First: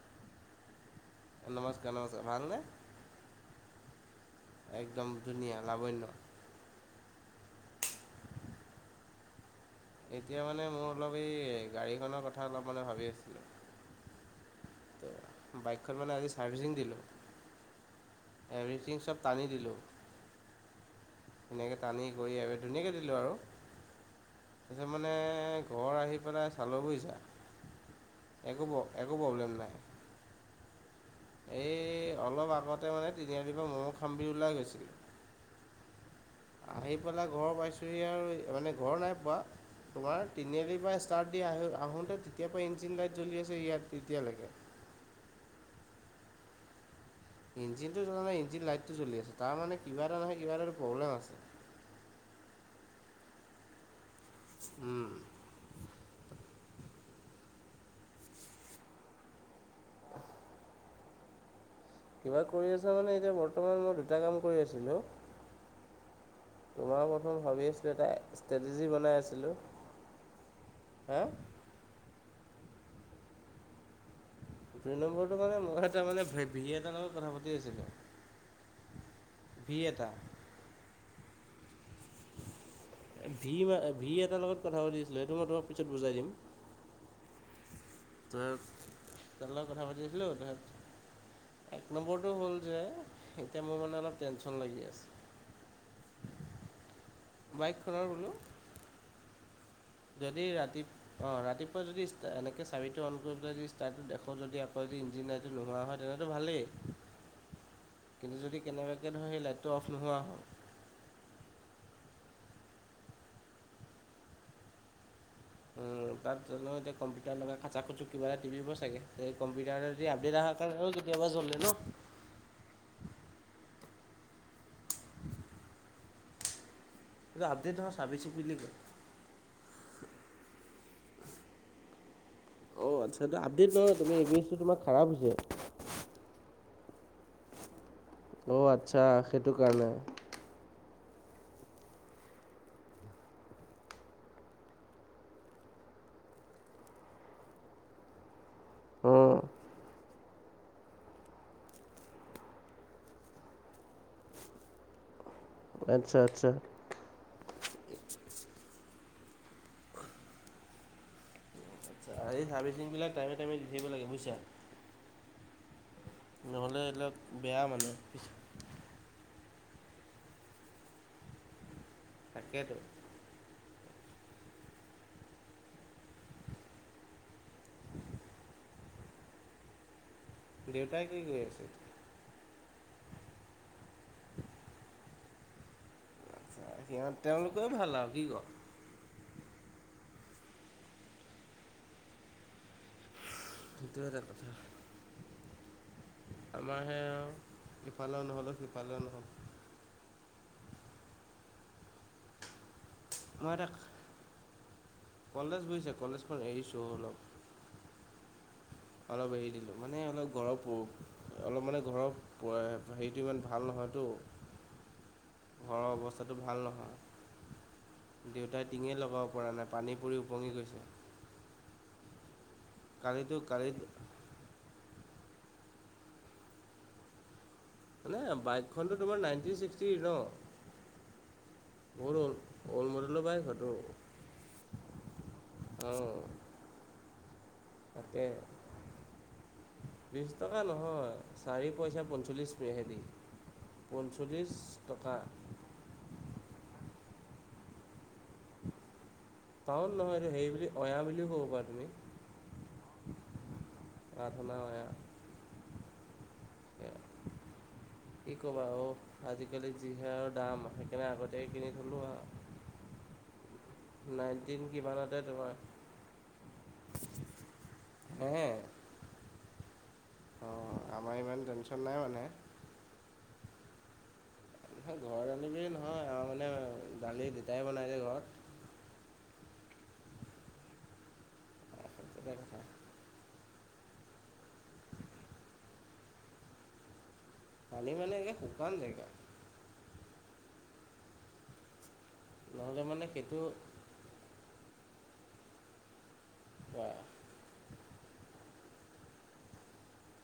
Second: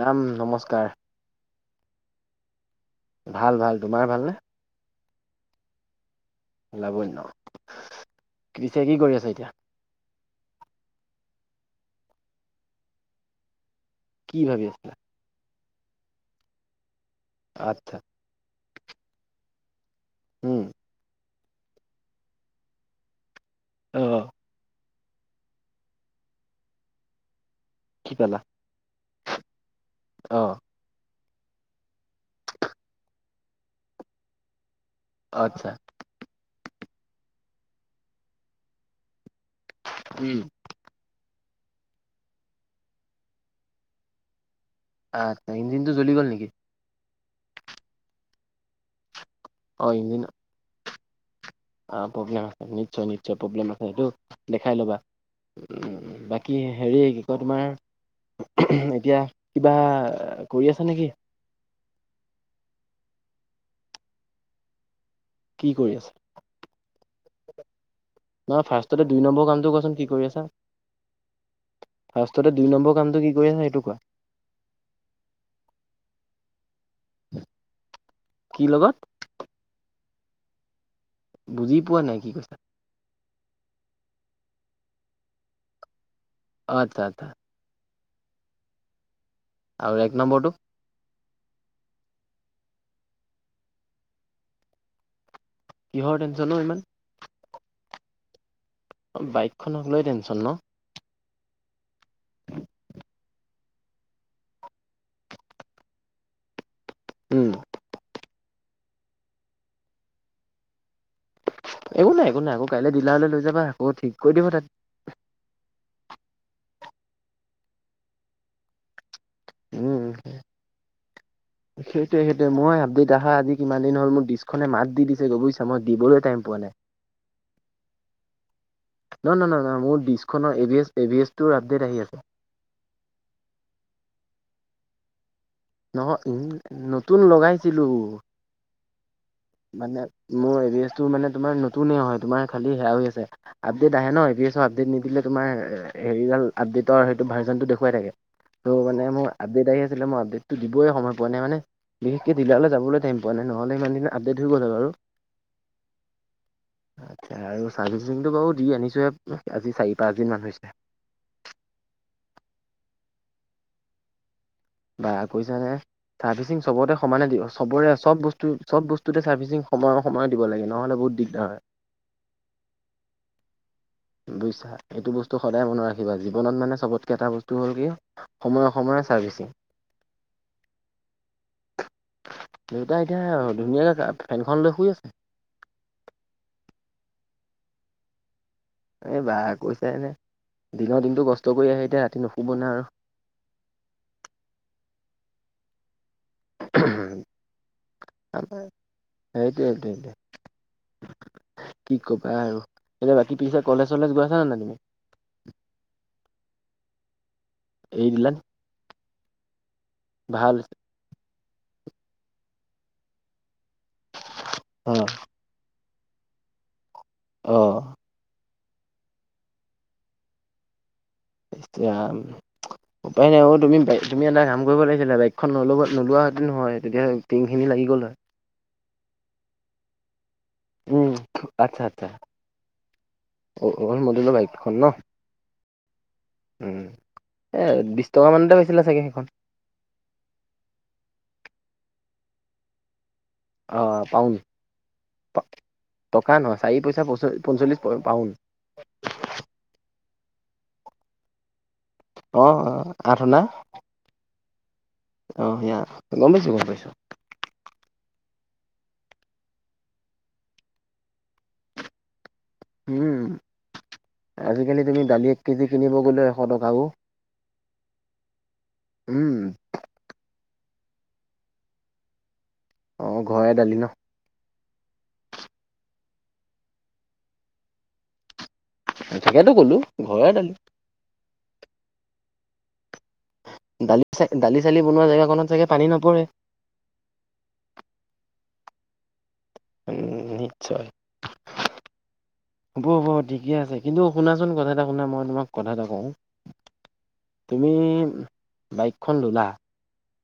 ৰাম নমস্কাৰ। এ নমস্কাৰ- নমস্কাৰ ভাল নে? ভাল -ভাল তোমাৰ ভালনে? একদম ধুনীয়া লাৱণ্য। লাবন্য পিছে কি কৰি আছা এতিয়া? এতিয়া মানে মোৰ অলপ এই গাড়ীখনৰ কথা অলপ মানে ভাবি আছিলোঁ। কি ভাবি আছিলা? [unintelligible] বাইকখন মানে আজি চাৰ্ভিচিং দিলোঁ। আতথা এভৰিথিং চব টানি দিলোঁ। উম ধুনীয়াকে টানি গৈ আৰু ধুনীয়াকে দিলোঁ আৰু। অ। তাছত মানে ঘৰ আহি পেলাই চালো বুইছা। কি পালা? একো একো প্ৰব্লেম নাই। অ। এই অলপ আগতে মানে তিনিআলিৰ পৰা ম'ম খাম বুলি ওলাই গৈছিলোঁ। অত্চ্ছা। আহি পেলাই ঘৰ পাইছোঁহি আৰু মানে ঘৰ নাই পোৱা তোমাৰ উম তিনিআলিৰ পৰা ষ্টাৰ্ট দি আহ আহোঁতে তেতিয়াৰ পৰা ইঞ্জিন লাইট জ্বলি আছে ইয়াত এতিয়ালৈকে। আত, ইঞ্জিনটো জলি গ'ল নেকি? ইঞ্জিনটো জ্বলা নাই ইঞ্জিন লাইটটো জলি আছে, তাৰ মানে কিবা এটা ইঞ্জিন নহয় কিবা এটা টো প্ৰব্লেম আছে। অ প্ৰব্লেম আছে নিশ্চয় নিশ্চয় প্ৰব্লেম আছে সেইটো দেখাই ল'বা। উম উ বাকী হেৰি কি কয় তোমাৰ এতিয়া কিবা কৰি আছা নেকি? কিবা কৰি আছা মানে এতিয়া বৰ্তমান মই দুটা কাম কৰি আছিলোঁ। কি কৰি আছে? তোমাৰ প্ৰথম ভাবি আছোঁ এ তাই নহয় ফাৰ্ষ্টতে দুই নম্বৰ কামটো কোৱা চোন কি কৰি আছা? হা ফাৰ্ষ্টততে দুই নম্বৰ কামটো কি কৰি আছা সেইটো কোৱা? দুই নম্বৰটো মানে মই এটা মানে ভে ভিনি এটা লগত কথা পাতি আছিলো। কি লগত? ভি এটা। বুজি পোৱা নাই কি কৈছা? ভি মা ভি এটাৰ লগত কথা পাতিছিলোঁ সেইটো মই তোমাক পিছত বুজাই দিম। অহ আতথা আতথা। [unintelligible] তহতৰ লগত কথা আৰু পাতি এক আছিলো নম্বৰটো তহঁত এক নম্বৰটো হ'ল যে এতিয়া মোৰ মানে অলপ টেনশ্যন লাগি আছে। কিহৰ টেনশ্যন ও ইমান? বাইকখনৰ বোলো। অ বাইক। যদি ৰাতি অ ৰাতিপুৱা যদি ষ্টা এনেকে চাবিটো অন কৰিবলৈ যদি ষ্টাৰ্টটো দেখো যদি আকৌ যদি ইঞ্জিন নাইট যদি নোহোৱা হয় তেতিয়াটো ভালেই। উম। কিন্তু যদি কেনেবাকৈ ধৰ সেই লাইটো নোহোৱা হ'ল। একো নাই, একো নাই আকৌ কাইলৈ ডিলাৰলৈ লৈ যাব আকৌ ঠিক কৰি দিবা তাত। উম। তাত জানো এতিয়া কম্পিউটাৰ লগাই খাচাক খুচুক কিবা এটা টিপিব চাগে। এই কম্পিউটাৰ উম, যদি আপডেট অহাৰ কাৰণেটো কেতিয়াবা জলে ন। সেইটোৱেই সেইটোৱেই, মই আপডেট আহা আজি কিমান দিন হ'ল, মোৰ ডিচখনে মাত দিছে গৈ বুজিছা, মই দিবলৈ টাইম পোৱা নাই। এইটো আপডেট নহয় চাৰ্ভিচিং বুলি কয়? নহয় নহয় মোৰ ডিচখনৰ এ বি এছ টো আপডেট আহি আছে। অ আত্চ্ছা দা আপডেট নহয় তোমাৰ এ বি এছটো তোমাৰ খাৰাব হৈছে। নহয় ও নতুন লগাইছিলো। অ আত্চ্ছা সেইটো কাৰণে। মানে মোৰ এবিষ্টটো মানে তোমাৰ নতুনে হয়। তোমাৰ খালি সেয়াও হৈ আছে। আপডেট আহে ন এবিষ্টৰ আপডেট নিদিলে তোমাৰ হেৰি আপডেটৰ সেইটো ভাৰ্জনটো দেখুৱাই থাকে। ত মানে মোৰ অঁ আপডেট আহি আছিলে, মই আপডেটত টো দিবই সময় পোৱা নাই। মানে বিশেষকে দিলাৰলে যাবলৈ টাইম পোৱা নাই, নহ'লে ইমান দিনা আপডেট হৈ গ'ল বাৰু। আচ্ছা-আচ্ছা। আচ্ছা আৰু চাৰ্ভিছিং টো বাও দি আনিছো'হে আজি চাৰি-পাঁচ দিন মান হৈছে। এই চাৰ্ভিচিং বিলাক টাইমে-টাইমে দি থাকিব লাগে বুইছা। বা কৈছানে। চাৰ্ভিচিং নহ'লে চবতে এইবিলাক সমানে দিওঁ বেয়া মানে চবৰে চ'ব বস্তু- চ'ব বস্তুতে চাৰ্ভিচিং সময়ৰ সময় দিব লাগে নহ'লে বহুত দিগদাৰ হয়। তাকেটো। বুইছা এইটো বস্তু সদায় মনত ৰাখিবা জীৱনত মানে চবতকে এটা বস্তু হ'ল কি সময়- সময়ৰ চাৰ্ভিছিং। দেউতাই কি' কৰি আছে? দেউতাই এতিয়া ধুনীয়াকে ফেনখন লৈ শুই আছে। আচ্ছা সিহঁত তেওঁলোকে ভাল আৰু কি' ক? এই বা' কৈছানে। দিনৰ দিনটো কষ্ট কৰি আহে এতিয়া ৰাতি নুশুব না আৰু। সেইটোৱে টো কথা। আমাৰ সে এওঁ ইফালেও নহ'লো, সিফালেও নহ'ল। দে', দে ', দে', কি' কবা আৰু। এতিয়া বাকী মই পিছে এটা কলেজ- কলেজ গৈছা নাই তুমি? কলেজ গৈছা। কলেজখন এৰিছো অ অলপ। এৰি দিলা? অলপ এৰি দিলোঁ মানে অলপ ভাল গৰৱ পোক। অলপ মানে ঘৰৰ হেৰিটো ইমান ভাল নহয়তো। অ ঘৰৰ অৱস্থাটো ভাল নহয়। অ। দেউতাই টিঙে লগাব পৰা নাই পানী পৰি ওপঙি গৈছে‌। ইচ্ ৰাম উপায় কালিতো নাই অ কালি তুমি পাই তুমি এটা কাম কৰিব লাগিছিলে বাইকখন নল'ব নোলোৱাহেতেনো হয় তেতিয়া টিংখিনি লাগি গল হয়। মানে বাইকখনতো তোমাৰ নাইনটিন-ছিক্সটি ন। উম আচ্ছা আচ্ছা বহুত অল, অল মডেলৰ বাইক হয় তো অল মডেলৰ বাইকখন ন অ। উম এই বিছ টকামানতে বেছিলে চাগে সেইখন। বিছ টকা নহয় চাৰি পইচা-পঞ্চল্লিছ মেহেদি। অ পাউণ্ড পঞ্চল্লিছ টকা। টকা নহয় চাৰি পইচা-পঞ্চল্লিছ পাওন। পাওন নহয় দেই সেৰি বুলি অয়া বুলিও ক'ব পাৰা তুমি। অ অ আঠনা আধনা অয়া অ সেয়া গমপাইছো গম পাইছো। [inaudible] কি ক'বা অ আজিকালি যিহে আৰু দাম সেইকাৰণে আগতে কিনি থলোঁ আও উম নাইনটিন আজিকালি তুমি কিমানতে দালি এক তোমাৰ কেজি কিনিব গ'লে এশ টকাও হে উম অ আমাৰ ইমান টেনশ্যন নাই মানে অ ঘৰে দালি ন। ঘৰৰ দালি‌ বুলি নহয় আৰু মানে দালি দেউতাই বনাই যে ঘৰত। তাকেতো ক'লো ঘৰয়ে দালি একেটাই কথা দালি চ দালি চালি বনোৱা জেগাখনত চাগে পানী নপৰে? পানী মানে একে শুকান জেগা উম নিশ্চয় নহ'লে হ'ব -হ'ব মানে সেইটো ঠিকে আছে কিন্তু শুনাচোন কথা এটা শুনা মই তোমাক কথা এটা কওঁ বা তুমি বাইকখন ল'লা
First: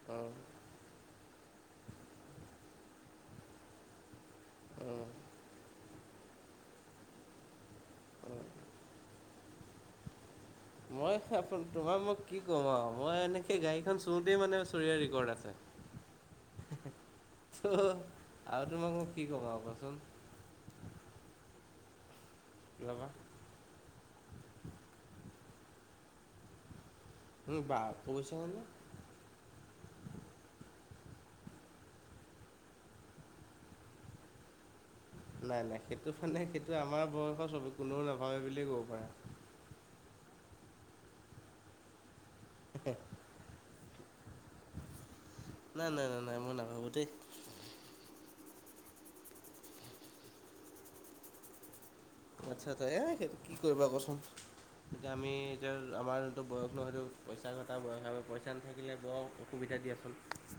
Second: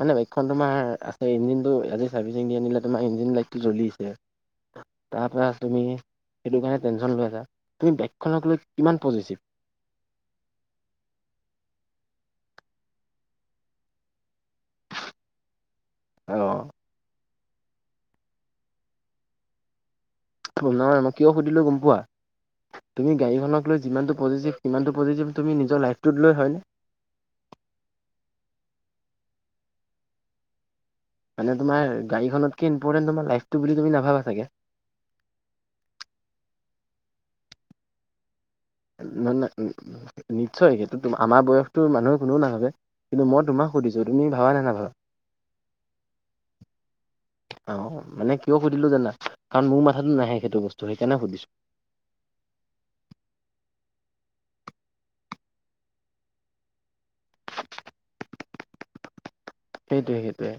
মানে অঁ বাইকখন তোমাৰ আ অ, ইঞ্জিনটো আজি চাৰ্ভিচিং দি আনিলা তোমাৰ ইঞ্জিন লাইটটো জ্বলিছে। অ', তাৰপৰা তুমি সেইটো কাৰণে টেনচন লৈ আছা তুমি অঁ বাইকখনক লৈ কিমান পজিচিভ? [inaudible] মই তোমাক মোক কি ক'ম আৰু মই এনেকে গাড়ীখান চোতেই মানে চৰিয়া ৰেকৰ্ড আছে। [inaudible] [unintelligible] ত'আৰু তোমাক মই কি কবা কোৱাচোন? ত' নহয় মই কিয় সুধিলো গম পোৱা ৰ'বা তুমি গাড়ীখনক লৈ যিমানটো পজিজিভ সিমানটো পজিজিভ তুমি নিজৰ লাইফটোত লৈ হয়নে? উম, বা পইছা হলে মানে তোমাৰ গাড়ীখনতকে ইম্পৰ্টেন্ট তোমাৰ লাইফটো বুলি তুমি নাভাবা চাগে? নাই -নাই সেইটো ফালে সেইটো আমাৰ বয়সৰ চবে কোনেও নাভাবে বুলিয়ে ক'ব। পাৰা। নহ নই নি -নিশ্চয় সেইটো আমাৰ বয়সতো মানুহে কোনও নাভাবে কিন্তু মই তোমাক সুধিছোঁ তুমি ভাবা নে নাভাবা? নাই -নাই -নাই -নাই মই নাভাবো দে। অ, মানে কিয় সুধিলো জানা কাৰণ মোৰ মাথাতোত নাহে সেইটো বস্তু সেইকাৰণে সুধিছোঁ। আচ্ছা- আচ্ছা এ সেইটো কি কৰিবা কোৱাচোন? এতিয়া আমি এতিয়া আমাৰতো বয়স নহলেও পইচা ঘটা বয়স আৰু পইচা নাথাকিলে বয়স সেইটোৱে -সেইটোৱে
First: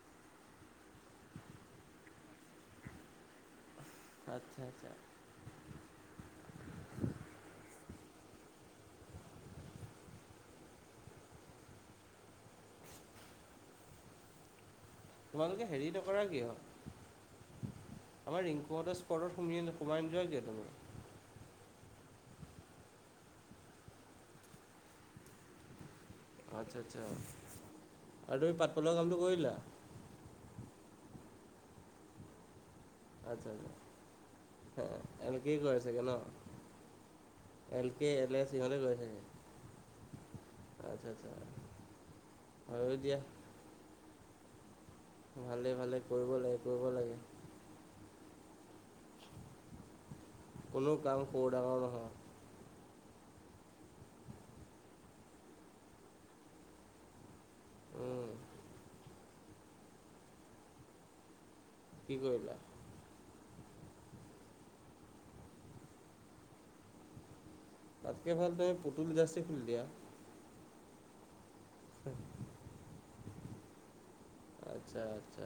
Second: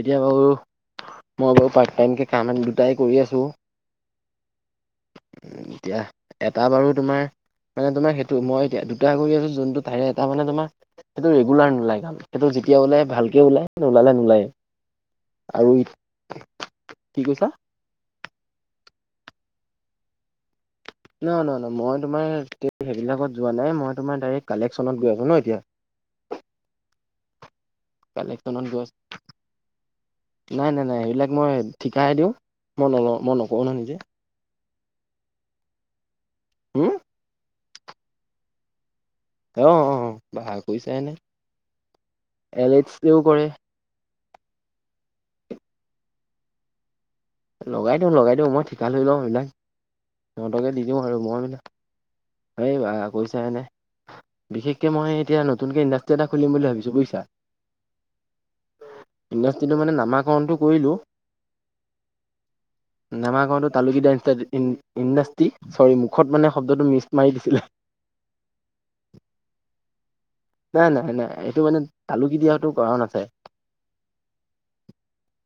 এতিয়া বাৰু মই বাৰু পাৰ্ট টাইমকে কামেন দুটাই কৰি আছোঁ আচ্ছা -আচ্ছা উম, এতিয়া এটা বাৰু তোমাৰ মানে তোমাৰ সেইটো মই এতিয়া ট্ৰাই কৰি আছো যোনটো তাৰে এটা মানে তোমাৰ সেইটো ৰেগুলাৰ নোলাই কাম সেইটো যেতিয়া বোলে ভাল কে ওলাই নোলালে নোলাই। তোমালোকে হেৰি নকৰা কিয়? কি কৈছা? আমাৰ ৰিংকুহতৰ স্পৰ্টত সুমি সোমাই নোযোৱা কিয় [unintelligible] নহ -ন-ন মই তোমাৰ সেইবিলাকত যোৱা নাই মই তোমাৰ ডাইৰেক্ট কালেকচনত গৈ আছো ন'এতিয়া। আচ্ছা -আচ্ছা আৰু তুমি কালেকচনত গৈ আছ পাতপলৰ কামটো কৰিলা নাই- নাই -নাই এইবিলাক মই ঠিকাহে দিওঁ। মই নলওঁ, মই নকৰোঁ নহয় নিজে। হে এনেকেই কৰে চাগে ন? উম? এল কে এল এফ ইহলে গৈ থাকে। অ', অ', অ', বাহ কৈছাই নে এল এক্স হয়ো কিয় দিয়া কৰে? ভালে-ভালে কৰিব লাগে -কৰিব লাগে। লগাই দিওঁ -লগাই দিওঁ মই ঠিকা লৈ লওঁ এইবিলাক সিহঁতকে দি দিওঁ আৰু মই হয় -হয়। এই বা পয়ছা এনে নাই বিশেষকে মই এতিয়া নতুনকে ইণ্ডাষ্ট্ৰি এটা খুলিম বুলি ভাবিছোঁ বুইছা? উম, ইণ্ডাষ্ট্ৰ্ৰীটো মানে নামাকৰণটো কৰিলোঁ কি কৰিলা? নামা কৰণটো তালুকিদাছডা ইন- ইণ্ডাষ্ট্ৰী চৰি মুখত মানে শব্দটো মিচ মাৰি দিছিলে। তাতকে ভাল তই পুতুলি দাসে খুলি দিয়া। নাই নহয়-নহয় এইটো মানে তালুকি দিয়াটো কৰণ আছে আচ্ছা আচ্ছা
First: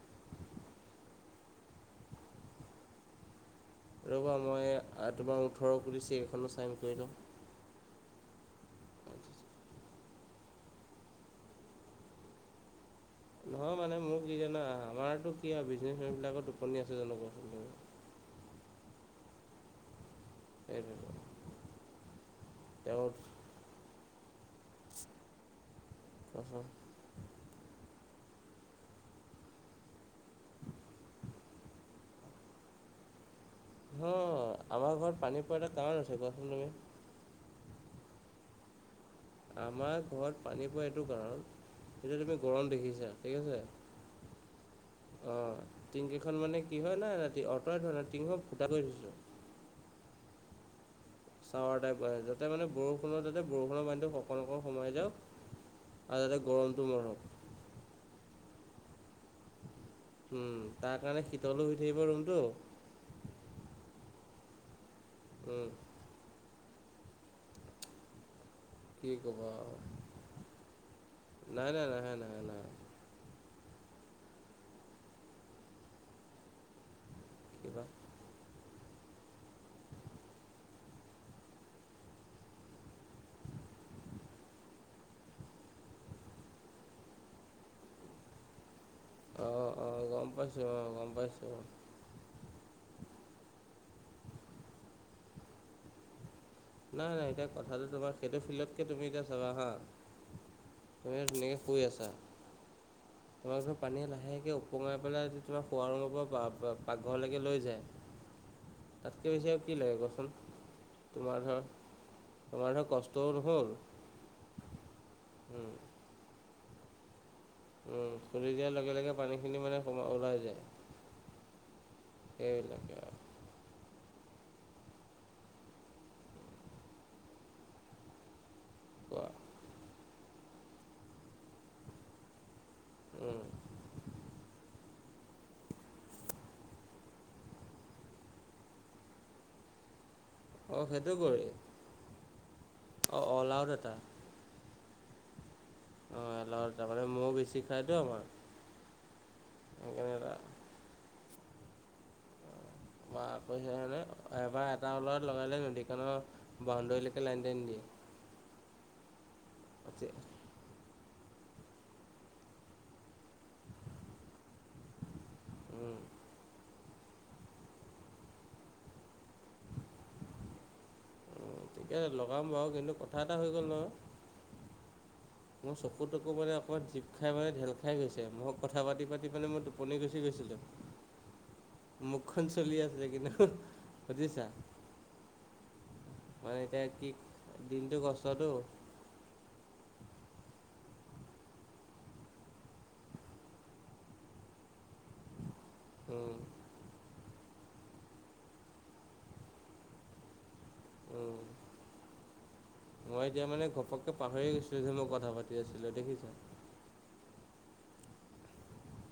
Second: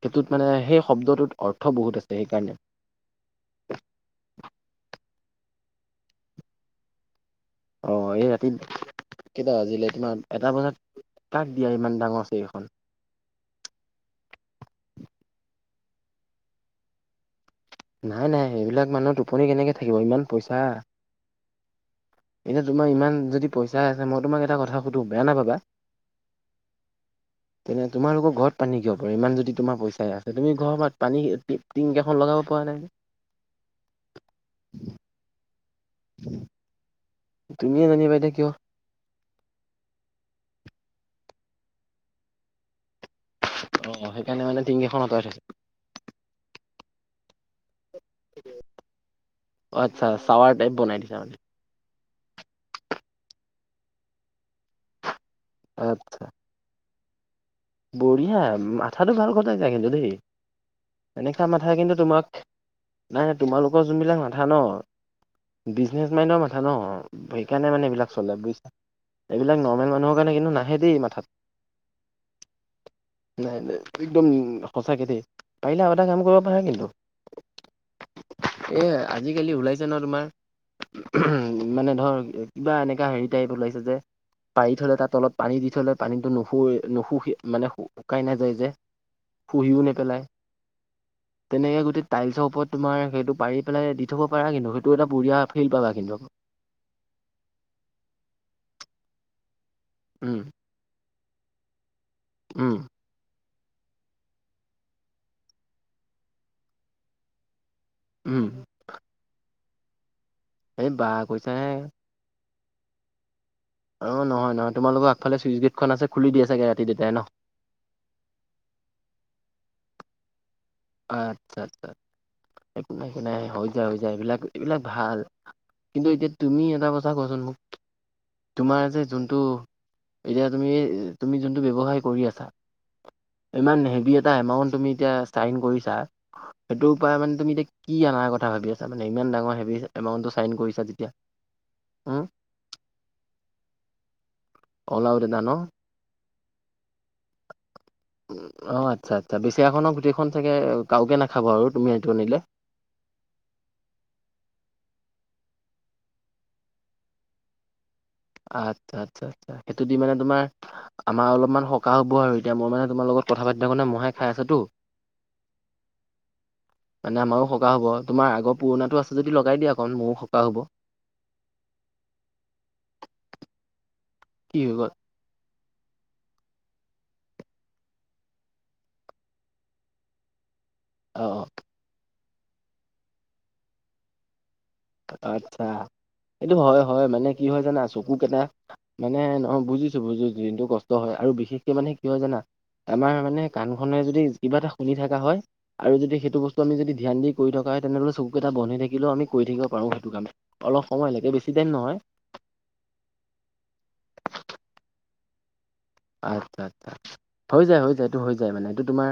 সেইটোত মানে সেই শব্দটোত অৰ্থ বহুত আছে সেইকাৰণে। ৰ'বা মই তোমাৰ আ ওঠৰ পুলিচ এইখনো ছাইন কৰি লওঁ। অ, এই ৰাতি আচ্ছা কেইটা আচ্ছা। বাজিলে কিমান এটা বজাত তাক দিয়া ইমান ডাঙৰ আছে এইখন নহয় মানে মোক কি জানা? আমাৰতো কি আৰু বিজনেচমেন বিলাকৰ টোপনি আছে জানো কচোন? নাই নাই সেইবিলাক মানুহ টোপনি কেনেকে থাকিব ইমান পইচা, সেইটোতো এনে তোমাৰ ইমান যদি পইচাই আছে, মই তোমাক এটা কথা সুধো? বেয়া নাপাবা। [inaudible] তেনে তোমালোকৰ ঘৰত পানী কিব পাৰে? ইমান যদি তোমাৰ পইচাই আছে, তুমি ঘৰপত পানী টিং কেখন লগাব পোৱা নাই নে? অ আমাৰ ঘৰত পানী পোৱা এটা কাৰণ আছে কোৱাচোন তুমি? তুমিয়ে জানা বা এতিয়া কিয়? আমাৰ ঘৰত পানী পোৱা এইটো কাৰণ, এতিয়া তুমি গৰম দেখিছা। ঠিক আছে? অ সেইকাৰণে মানে তিঙকেইখন আঁতৱা থৈছ- টিংকখন মানে কি হয়, ন অঁটৱাই থোৱা নাই টিংখন মানে ফুটা কৰি থৈছোঁ। অ, আচ্ছা চাৱাৰ টাইপ বনাই দিছা মানে। চাৱাৰ টাইপ যাতে মানে বৰষুণৰ যাতে বৰষুণ পানীটো, অকণক সোমাই যাওক। আচ্ছা আৰু যাতে গৰমটো মৰহক বঢ়িয়া, মাথাটো ভাল ঘৰত খতাইচা কিন্তু দেই। উম তাৰ কাৰণে এনেকা শীতলো মাথা শুই কিন্তু থাকিব তোমাক ৰুমটো। নাই নাই, তোমালোকৰ যোনবিলাক মাথা ন, উম। বিজ- নেছ মাইনডৰ মথা ন। সেইকাৰণে মানে এইবাক চলে বুইছ- কি ক'বা এইবিলাক আৰু নৰ্মেল মানুহৰ কাৰণে কিন্তু, নাহে দেই মাথাত। নাই নাই নাহে নাহে নাহে। নাই নাই, একদম সঁচাকে দেই। পাৰিলে আৰু এটা কাম কৰিব পাৰা কিন্তু। কি বা? এ আজিকালি ওলাইছে ন তোমাৰ? উহুম মানে ধৰ কিবা এনেক- কা হেৰি টাইপ ওলাইছে যে পাৰি থলে তাৰ তলত পানী দি থৈলে পানীটো নুশুৱে নুুশু- মানে শু শুকাই নাযায় যে। অ শুহিও অ নেপেলাই গম পাইছো অ গম পাইছো অ। তেনেকে গোটেই টাইলছৰ ওপৰত তোমাৰ সেইটো পাৰি পেলাই দি থব পাৰা কিন্তু, সেইটো এটা বঢ়িয়া ফিপ পাবা কিন্তু নাই নাই। এতিয়া কথাটো তোমাৰ সেইটো ফিল্ডতকে তুমি এতিয়া চাবা হা। উম হে তেনেকে শুই আছা। উম। তোমাক ধৰ পানীয়ে লাহেকৈ ওপঙাই পেলাই যদি তোমাৰ শুৱা ৰুমৰ পৰা পাকঘৰলৈকে লৈ যায়। উম। তাতকৈ বেছি আৰু কি লাগে কচোন এই বা তোমাৰ ধৰ কৈছাহে তোমাৰ ধৰ কষ্টও নহ'ল। অ নহয় নহয় তোমোলোকৰ আগফালে চুইছ উম, গেটখন আছে খুলি দিয়ে চাগে ৰাতি দেতাই ন? উম খুলি দিয়াৰ লগে লগে পানীখিনি মানে সো ওলাই যায়। আচ্ছা আচ্ছা, একো সেইবিলাকে নাই আৰু একো নাই হৈ যায় হৈ যায় এইবিলাক এইবিলাক ভাল কিন্তু এতিয়া তুমি এটা কথা কোৱাচোন মোক? তোমাৰ যে কোৱা যোনটো এতিয়া তুমি তুমি যোনটো ব্যৱসায় কৰি আছা। উম। ইমান হেভি এটা এমাউণ্ট তুমি এতিয়া চাইন কৰিছা, সেইটোৰ পৰা মানে তুমি এতিয়া কি অনাৰ কথা ভাবি আছা মানে ইমান ডাঙৰ হেভি চা- এমাউন্টটো চাইন অ' কৰিছা যেতিয়া? সেইটো কৰি হুম! অ' অল আউট এটা অলাওদানা ন। অ এলাও তামানে মহ বেছি খাই ত আমাৰ অ আচ্ছা আচ্ছা, বেচি আখনক সেইকাৰণে গোটেইখন এটা চাগে কাওকে নাখাব আৰু তুমি এইটো আনিলে। বা কৈছে এহেতে এবাৰ এটা ওলৰত লগালে নদীখনৰ বাউণ্ডৰীলৈকে লাইন টাইন দিয়ে। আচ্ছা আচ্ছা আচ্ছা, সেইটো দি মানে তোমাৰ আমাৰ অলপমান সকাহ হ'ব আৰু এতিয়া মই মানে তোমাৰ লগত কথা পাতি থাকোঁতে মহে খাই আছে আছোতো? উম। মানে আমাৰো সকাহ হ'ব, তোমাৰ আগ পুৰণাটো আছে যদি লগাই দিয়া অকণ মোৰো সকাহ হ'ব। অ ঠিকে লগাম বাওঁ কিন্তু কথা এটা হৈ গ'ল নহয়? কি হৈ গল? মোৰ চকু - তকু মানে অকণমান জীপ খাই মানে ঢেল খাই গৈছে, মই কথা পাতি - পাতি মানে মই টোপনি গুচি গৈছিলোঁ। অ অ মুখখন চলি আছিলে কিন্তু সুধিছা। আচ্ছা, এইটো হয় হয় মানে কি হয় জানা দিনটো চকু কেইটা কষ্টটো মানে নহয় বুজিছো বুজিছো দিনটো কষ্ট হয় আৰু বিশেষকে মানে কি হয় জানা? আমাৰ মানে কাণখনে যদি কিবা এটা শুনি থকা হয় আৰু যদি সেইটো বস্তু আমি যদি ধ্যান দি কৰি থকা হয় তেনেহলে চকুকেইটা বন হৈ থাকিলেও আমি কৰি থাকিব পাৰোঁ সেইটো কাম, অলপ সময়লেকে বেছি টাইম নহয়। মই এতিয়া মানে ঘপককে পাহৰি গৈছিলো যে মই কথা পাতি আছিলো দেখিছা। আচ্ছা আচ্ছা হৈ যায় হৈ যায় এইটো হৈ যায় মানে এইটো তোমাৰ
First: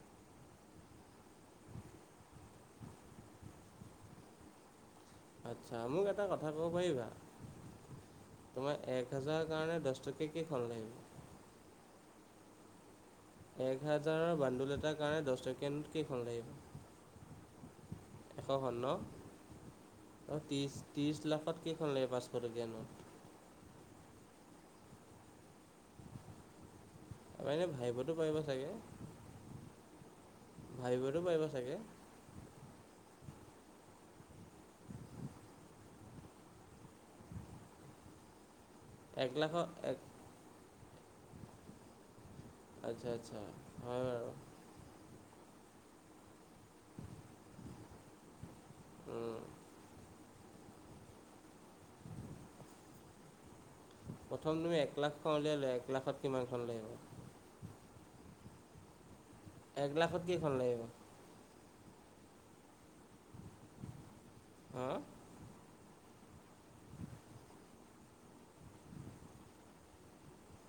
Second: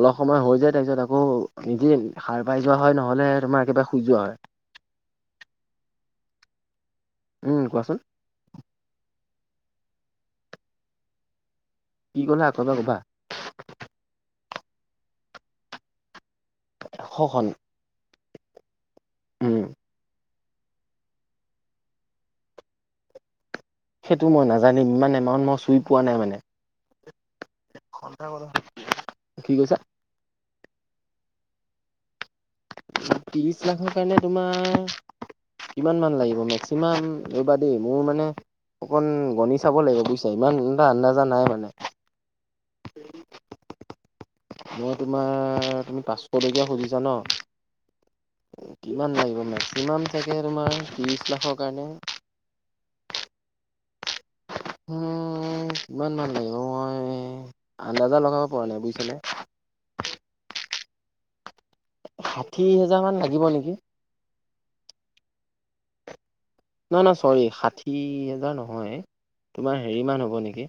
অলপ সময় হৈ যায় তাৰপিছত আকৌ নিজে সাৰ পাই যোৱা হয় নহলে তোমাৰ একেবাৰে শুই যোৱা হয়। আচ্ছা, মোক এটা কথা ক'ব পাৰিবা? উম কোৱাচোন? তোমাৰ এক হেজাৰৰ কাৰণে দছ টকীয়া কেইখন লাগিব? কি ক'লা আকৌ এবাৰ ক'বা? এক হাজাৰৰ বান্দোল এটাৰ কাৰণে দছ টকীয়া নোট কেইখন লাগিব? শখন। এশখন ন। উম। অ ত্ৰিশ - ত্ৰিশ লাখত কেইখন লাগে পাঁচশ টকীয়া নোট? সেইটো মই নাজানিম ইমান এমাউণ্ট মই চুই পোৱা নাই মানে ত এনে ভাবিবতো পাৰিব চাগে কি কৈছা? ভাবিবটো পাৰিব চাগে? ত্ৰিশ লাখৰ কাৰণে তোমাৰ কিমান মান লাগিব মেক্সিমাম ৰবা দেই মোৰ মানে অকণ এক গণি লাখত চাব এক লাগিব বুজিছা? ইমানটা আন্দাজা নাই মানে। আচ্ছা আচ্ছা হয় বাৰু। মই তোমাৰ তুমি পাঁচশ টকীয়া খুজিছা ন, কিমান লাগিব উম মেস্ক ইমান থাকে তোমাৰ ত্ৰিছ লাখৰ কাৰণে। প্ৰথম তুমি এক লাখখন উলিয়াই উম, লোৱা, এক কিমান লাখত মান কিমানখন মই লাগিব? আন্দাজা লগাব পৰা নাই বুজিছিলে? এক লাখত কেই খন লাগিব? ষাঠি হেজাৰ মান লাগিব নেকি? হা নহয় নহয় চৰি ষাঠি হোজাৰ নহয় তোমাৰ হেৰিমান হ'ব নেকি